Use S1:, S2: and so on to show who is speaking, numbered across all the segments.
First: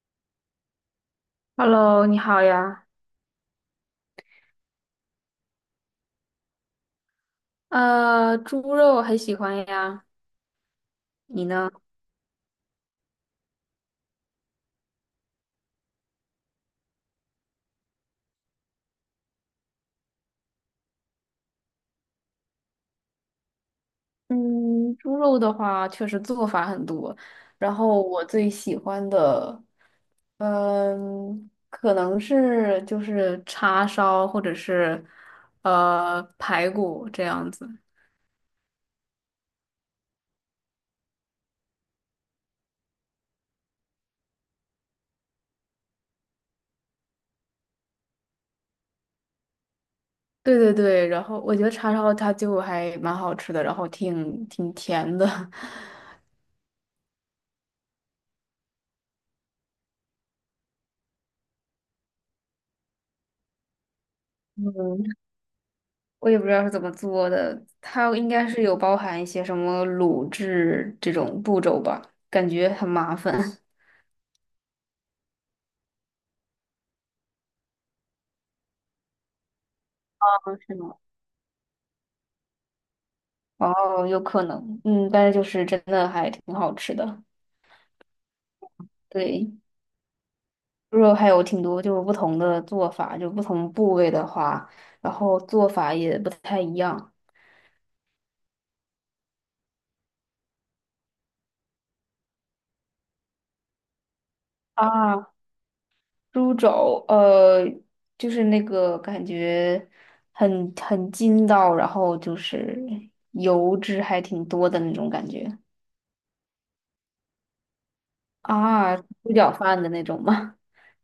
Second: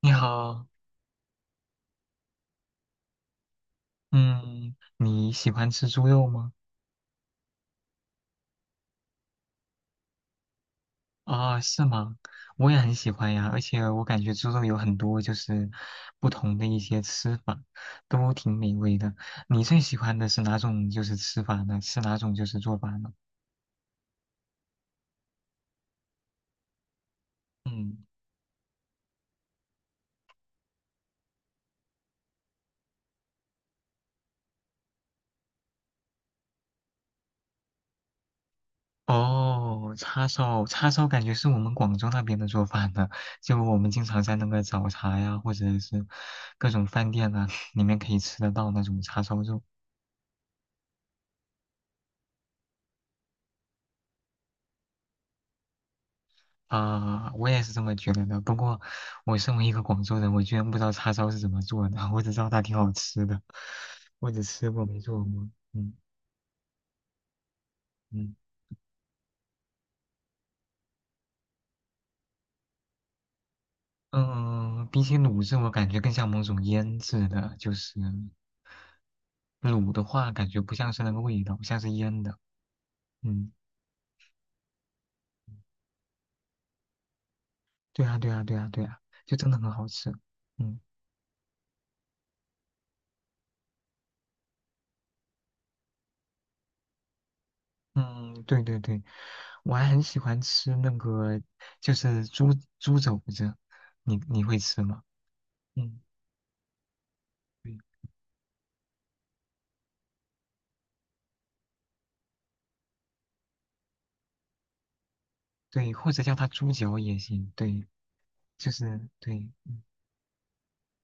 S1: 你好。
S2: Hello，你好呀。
S1: 嗯，你喜欢吃猪肉吗？
S2: 猪肉很喜欢呀，你
S1: 啊，
S2: 呢？
S1: 是吗？我也很喜欢呀，而且我感觉猪肉有很多不同的一些吃法，都挺美味的。你最喜欢的是哪种吃法呢？是哪种做法呢？
S2: 嗯，猪肉的话，确实做法很多。然后
S1: 嗯。
S2: 我最喜欢的，嗯，可能是就是叉烧或者是排骨这样子。
S1: 哦，叉烧，叉烧感觉是我们广州那边的做法呢，就我们经常在那个早茶呀，或者是各种饭店啊，里面可以吃得到那种叉烧肉。
S2: 对对对，然后我觉得叉烧它就还蛮好吃的，然后挺甜的。
S1: 啊，我也是这么觉得的。不过，我身为一个广州人，我居然不知道叉烧是怎么做的，我只知道它挺好吃的，我只吃过没
S2: 嗯，
S1: 做过。嗯。
S2: 我也不知道是怎么做的，它应
S1: 嗯
S2: 该是有包含一些什么卤制这种步骤吧，感觉很麻烦。
S1: 嗯、比起卤制，我感觉更像某种腌制的，就是卤的话，感
S2: 哦，
S1: 觉不
S2: 是
S1: 像
S2: 吗？
S1: 是那个味道，像是腌的。嗯，
S2: 哦，有可能，嗯，但是就是真的还挺好吃的。
S1: 对啊对啊对啊对啊，就真
S2: 对，
S1: 的很好吃。嗯。
S2: 猪肉还有挺多就是不同的做法，就不同部位的话，然后做法也不太一样
S1: 嗯，对对对，我还很喜欢吃那个，就是猪肘子，你会吃吗？
S2: 啊。
S1: 嗯。
S2: 猪肘，
S1: 对
S2: 就是那个感觉很筋道，然后就是油脂还挺多的那种感觉。
S1: 对，或者叫它猪脚也行，对，就
S2: 啊，
S1: 是
S2: 猪
S1: 对，
S2: 脚
S1: 嗯，
S2: 饭的那种吗？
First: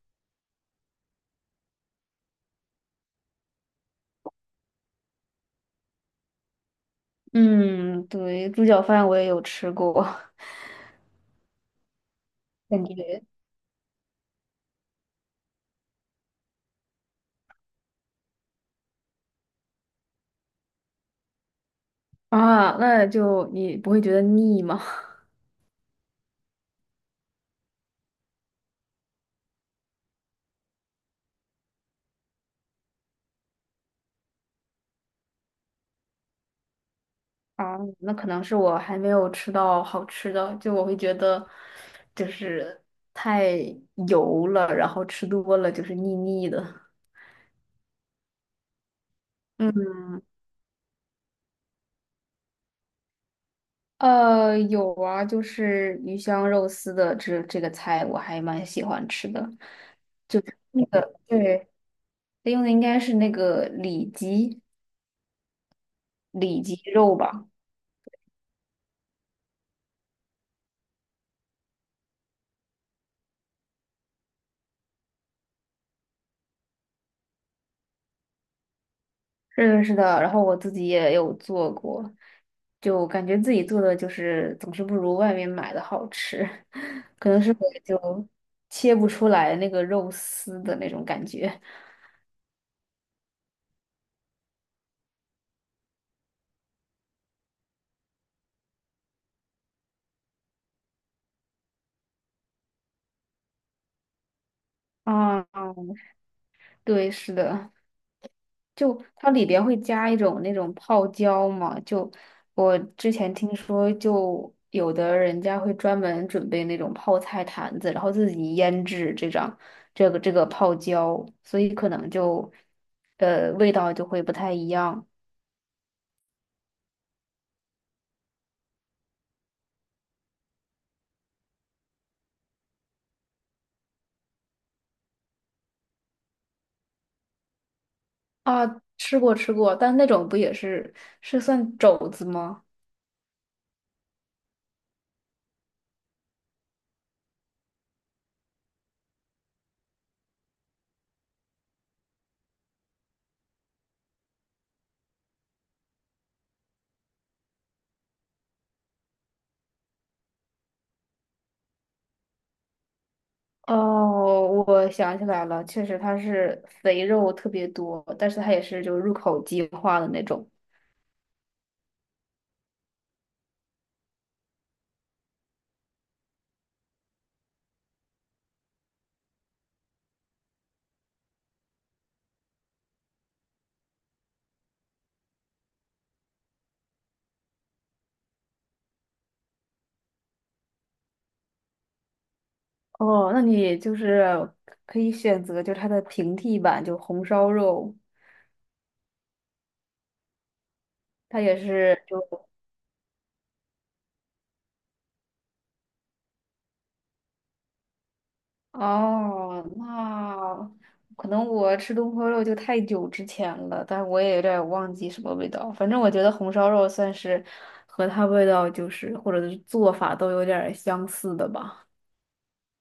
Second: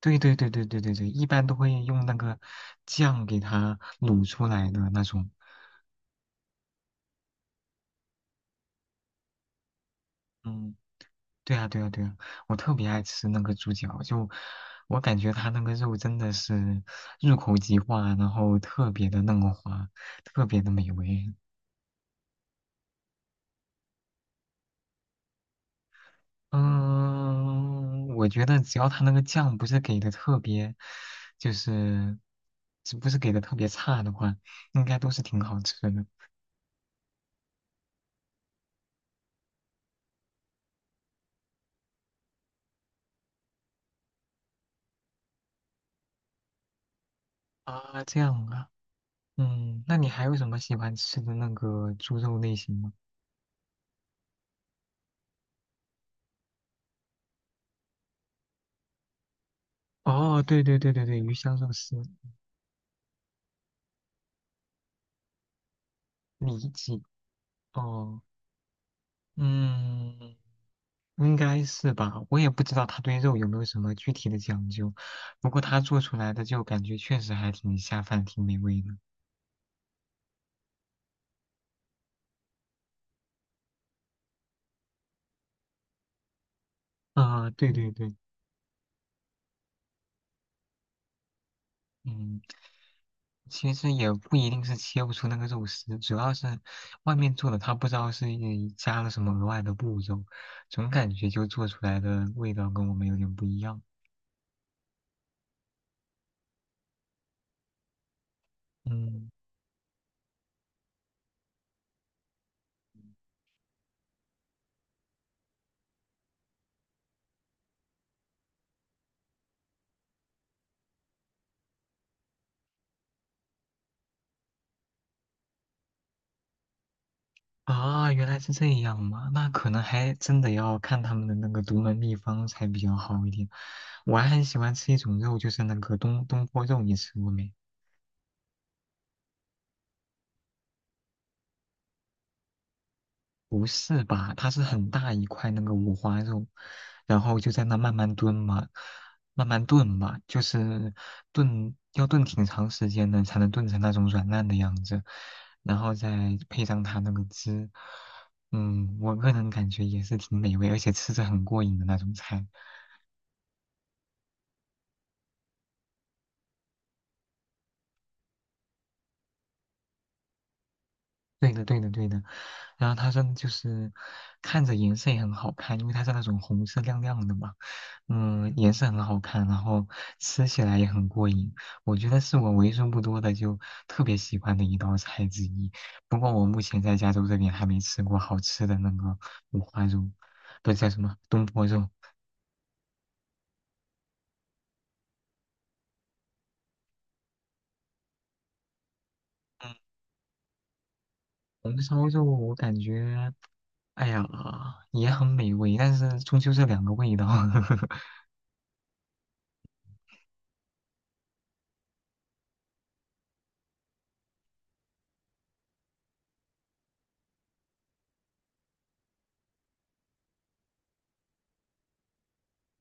S1: 对对对对对对对，一般都会用那个酱给它卤出来的那种。
S2: 嗯，对，猪脚饭我也有吃过，
S1: 嗯，对啊对啊对啊，我特
S2: 感
S1: 别爱
S2: 觉
S1: 吃那个猪脚，就我感觉它那个肉真的是入口即化，然后特别的嫩滑，特别的美味。
S2: 啊，那就你不会觉得腻吗？
S1: 嗯，我觉得只要它那个酱不是给的特别，就是只不是给的特别差的话，应该都是挺好吃的。
S2: 啊，那可能是我还没有吃到好吃的，就我会觉得就是太油了，然后吃多了就是腻腻的。
S1: 啊，这样啊。嗯，那你
S2: 嗯，
S1: 还有什么喜欢吃的那个猪肉类型吗？
S2: 有啊，就是鱼香肉丝的这个菜我还蛮喜欢吃的。
S1: 哦，对对
S2: 那
S1: 对对
S2: 个
S1: 对，鱼香
S2: 对，
S1: 肉丝。
S2: 用的应该是那个里脊。
S1: 里
S2: 里脊
S1: 脊，
S2: 肉吧。
S1: 哦，嗯，应该是吧，我也不知道他对肉有没有什么具体的讲究，不过他做出来的就感觉确实还挺下饭，挺美味的。
S2: 是的，是的。然后我自己也有做过，就感觉自己做的就是总是不如外面买的好吃，可能
S1: 啊，
S2: 是
S1: 对
S2: 我
S1: 对对。
S2: 就切不出来那个肉丝的那种感觉。
S1: 嗯。其实也不一定是切不出那个肉丝，主要是外面做的，他不知道是加了什么额外的步骤，总感觉就做出来的味道跟我们有点不一样。
S2: 啊，对，是的。就
S1: 嗯。
S2: 它里边会加一种那种泡椒嘛，就我之前听说，就有的人家会专门准备那种泡菜坛子，然后自己腌制这张这个泡椒，所以可能就味道就会不太一样
S1: 啊，原来是这样嘛，那可能还真的要看他们的那个独门秘方才比较好一点。我还很喜欢吃一种肉，就是那个东坡肉，你吃过没？
S2: 啊。吃过吃过，但那种不也是是算肘子吗？
S1: 不是吧？它是很大一块那个五花肉，然后就在那慢慢炖嘛，慢慢炖嘛，就是炖要炖挺长时间的，才能炖成那种软烂的样子，然后再配上它那个汁。嗯，我个人感觉也是挺美味，而且吃着很过瘾的那种菜。
S2: 哦，我想起来了，确实它是肥肉特别多，但是它也是就入口即化的那种。
S1: 对的，对的，对的。然后它真的就是看着颜色也很好看，因为它是那种红色亮亮的嘛。嗯，颜色很好看，然后吃起来也很过瘾。我觉得是我为数不多的就特别喜欢的一道菜之一。不过我目前在加州这边还没吃过好吃的那个五花肉，不是叫什么东坡肉。
S2: 哦，那你就是可以选择，就是它的平替版，就红烧肉，
S1: 嗯，
S2: 它也
S1: 红
S2: 是
S1: 烧
S2: 就
S1: 肉我感觉，哎呀，也很美味，但是终究是两个味道。
S2: 哦，那可能我吃东坡肉就太久之前了，但我也有点儿忘记什么味道。反正我觉得红烧肉算是和它味道就是或者是做法都有点儿相似的吧。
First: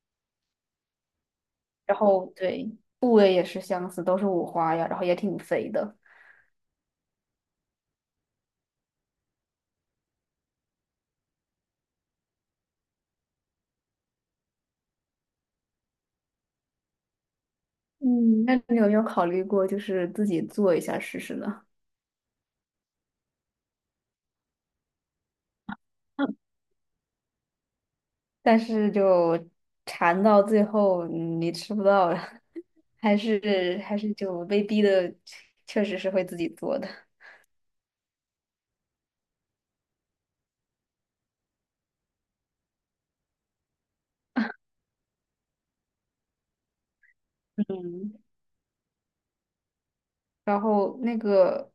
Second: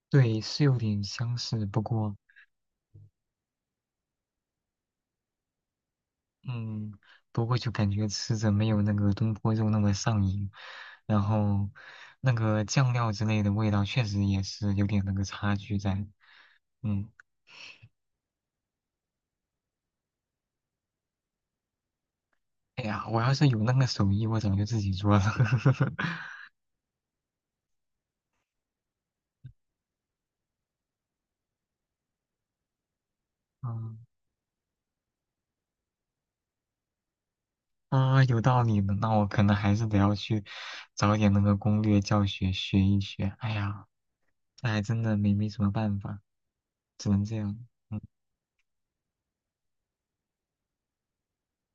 S1: 对，是有点相似，不
S2: 然
S1: 过。
S2: 后对，部位也是相似，都是五花呀，然后也挺肥的。
S1: 嗯，不过就感觉吃着没有那个东坡肉那么上瘾，然后那个酱料之类的味道确实也是有点那个差距在。嗯。
S2: 嗯，那你有没有考虑过就是自己做一下试试呢？
S1: 哎呀，我要是有那个手艺，我早就自己做了。
S2: 但是就馋到最后你吃不到了，还是
S1: 嗯。
S2: 还是就被逼的，确实是会自己做的。
S1: 啊，有道理的，那我可能还是得要去找点那个攻略教学学一学。哎呀，这还真的没什么办法，只能这样。嗯。
S2: 嗯，然后那个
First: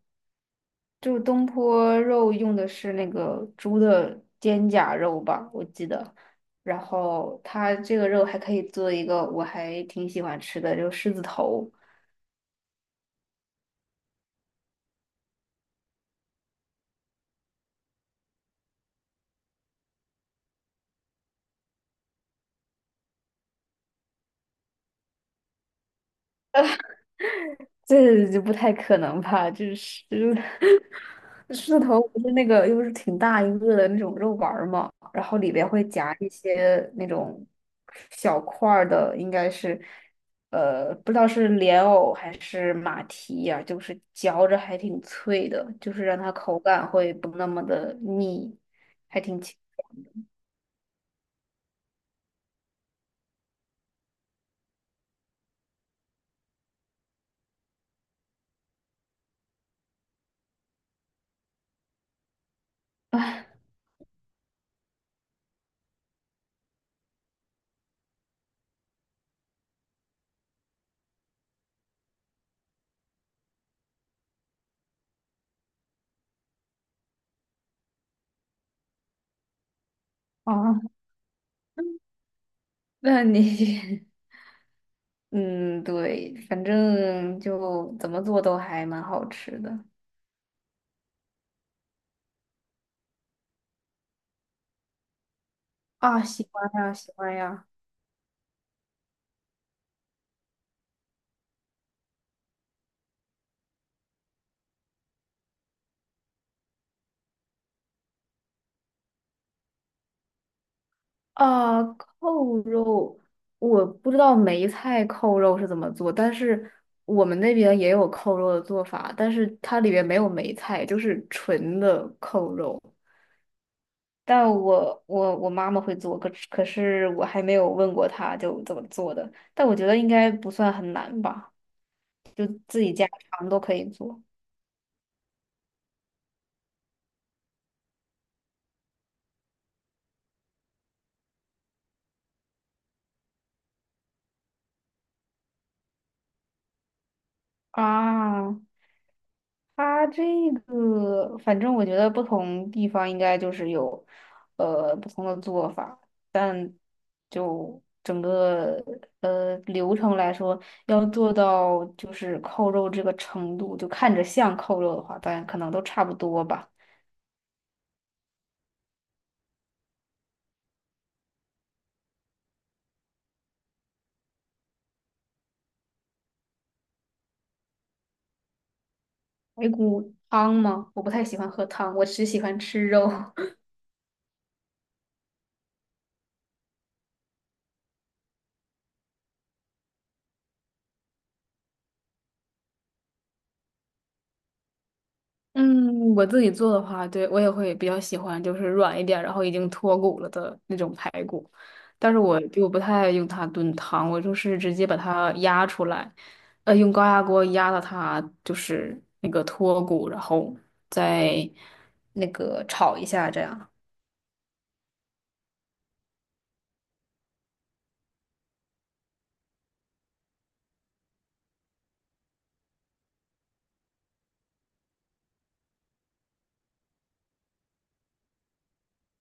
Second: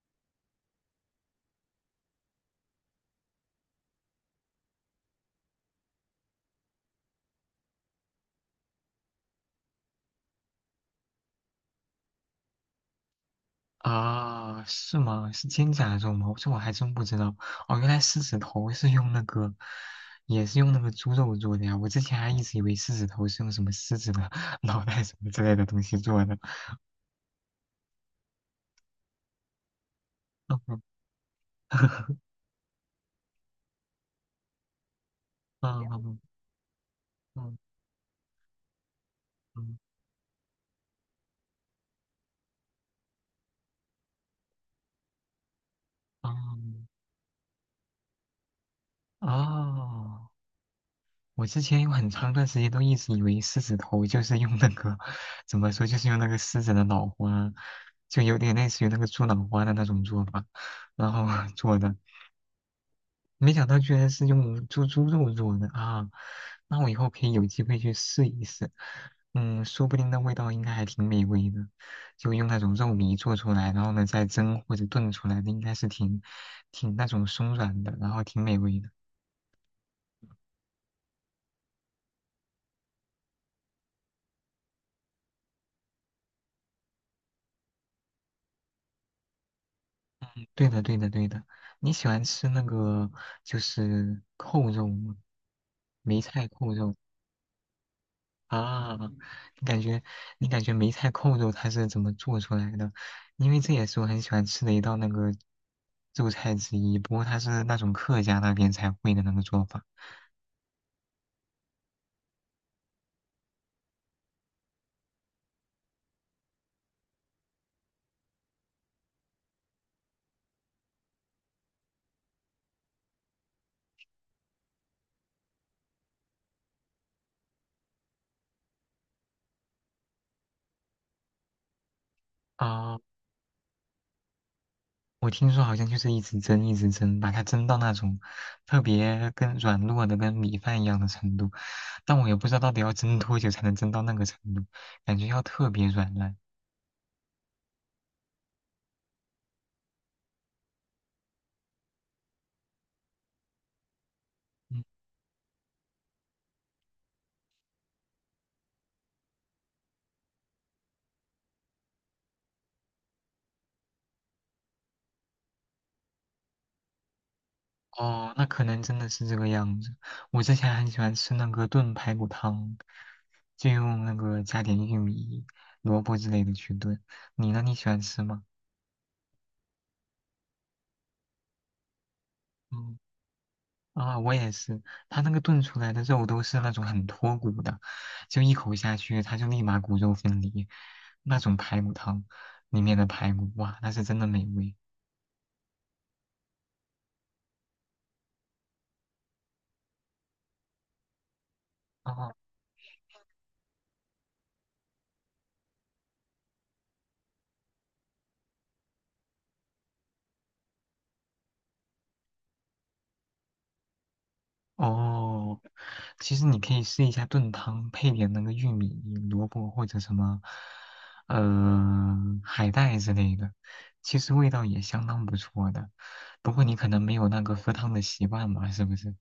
S2: 就是东坡肉用的是那个猪的肩胛肉吧，我记得。然后它这个肉还可以做一个我还挺喜欢吃的，就是狮子头。
S1: 啊，是吗？是肩胛肉吗？这我还真不知道。哦，原来狮子头是用那个，也是用那个猪肉做的呀。我之前还一直以为狮子头是用什么狮子的 脑袋什么之类的东西做的。
S2: 这就不太可能吧？这狮
S1: 嗯
S2: 狮子头不是那个，又是挺大一个的那种肉丸儿嘛，然后里边
S1: 嗯
S2: 会夹
S1: 嗯
S2: 一些那种
S1: 嗯
S2: 小块儿的，应该
S1: 嗯
S2: 是不知道是莲藕还是马蹄呀、就是嚼着还挺脆的，就是让它口
S1: 嗯
S2: 感会不那么的腻，还挺清
S1: 哦，我之前有很长一段时间都一直以为狮子头就是用那个，怎么说，就是用那个狮子的脑花，就有点类似于那个猪脑花的那种做法，然后 做的。没想到居然是用猪肉做的啊！那我以后可以有机会去试一试。嗯，说不定那味道应该还挺美味的。就用那种肉糜做出来，然后呢再蒸或者炖出来的，应该是挺那种松软的，然后挺美味的。
S2: 啊。那你 嗯，对，反正就怎么做都还蛮好吃的。
S1: 对的，对的，对的。你喜欢吃那个就是扣肉吗？梅
S2: 啊，
S1: 菜
S2: 喜欢
S1: 扣
S2: 呀，
S1: 肉。
S2: 喜欢呀。
S1: 啊，你感觉你感觉梅菜扣肉它是怎么做出来的？因为这也是我很喜欢吃的一道那个肉菜之一，不过它是那种客家那边才会的那个做法。
S2: 啊，扣肉，我不知道梅菜扣肉是怎么做，但是我们那边也有扣肉的做法，但是它里面没有梅菜，就是纯的扣肉。但我妈妈会做，可是我还没有问过她就怎么做的，但我觉得应该不算很难吧，就自己
S1: 啊，
S2: 家常都可以做
S1: 我听说好像就是一直蒸，一直蒸，把它蒸到那种特别跟软糯的跟米饭一样的程度，但我也不知道到底要蒸多久才能蒸到那个程度，感觉要特别软烂。
S2: 啊。它这个，反正我觉得不同地方应该就是有，不同的做法，但就整个流程来说，要做到就是扣肉这个程度，就看着像扣肉的话，当然可能都差不多吧。
S1: 哦，那可能真的是这个样子。我之前很喜欢吃那个炖排骨汤，就用那个加点玉米、萝卜之类的去炖。你呢？你喜欢吃吗？
S2: 排骨汤吗？我不太喜欢喝汤，我只喜欢吃
S1: 嗯，
S2: 肉。
S1: 啊，我也是。它那个炖出来的肉都是那种很脱骨的，就一口下去，它就立马骨肉分离。那种排骨汤里面的排骨，哇，那是真的美味。
S2: 嗯，我自己做的话，对，我也会比较喜欢，就是软一点，然后已经脱骨了的那种排骨。但
S1: 哦，
S2: 是我就不太用它炖汤，我就是直接把它压出来，用高压锅压到它就是那个脱骨，然后再那个炒一下，这样。
S1: 哦，其实你可以试一下炖汤，配点那个玉米、萝卜或者什么，海带之类的，其实味道也相当不错的。不过你可能没有那个喝汤的习惯嘛，是不是？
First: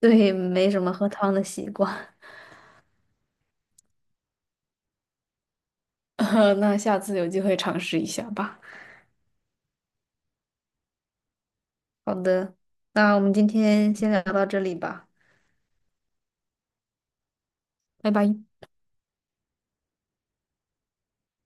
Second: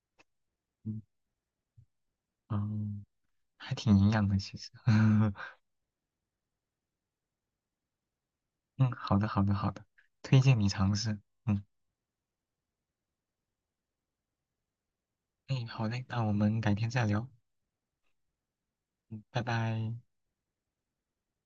S2: 对，没什么
S1: 嗯。
S2: 喝汤的习惯，
S1: 嗯，还挺营养的，其实。
S2: 那下次有机会尝试一下吧。
S1: 嗯，好的，好的，好的，推荐你尝试。嗯，
S2: 好的，那我们今天先聊到这里吧，
S1: 哎，好嘞，那我们改天再聊，
S2: 拜拜。
S1: 嗯，拜拜。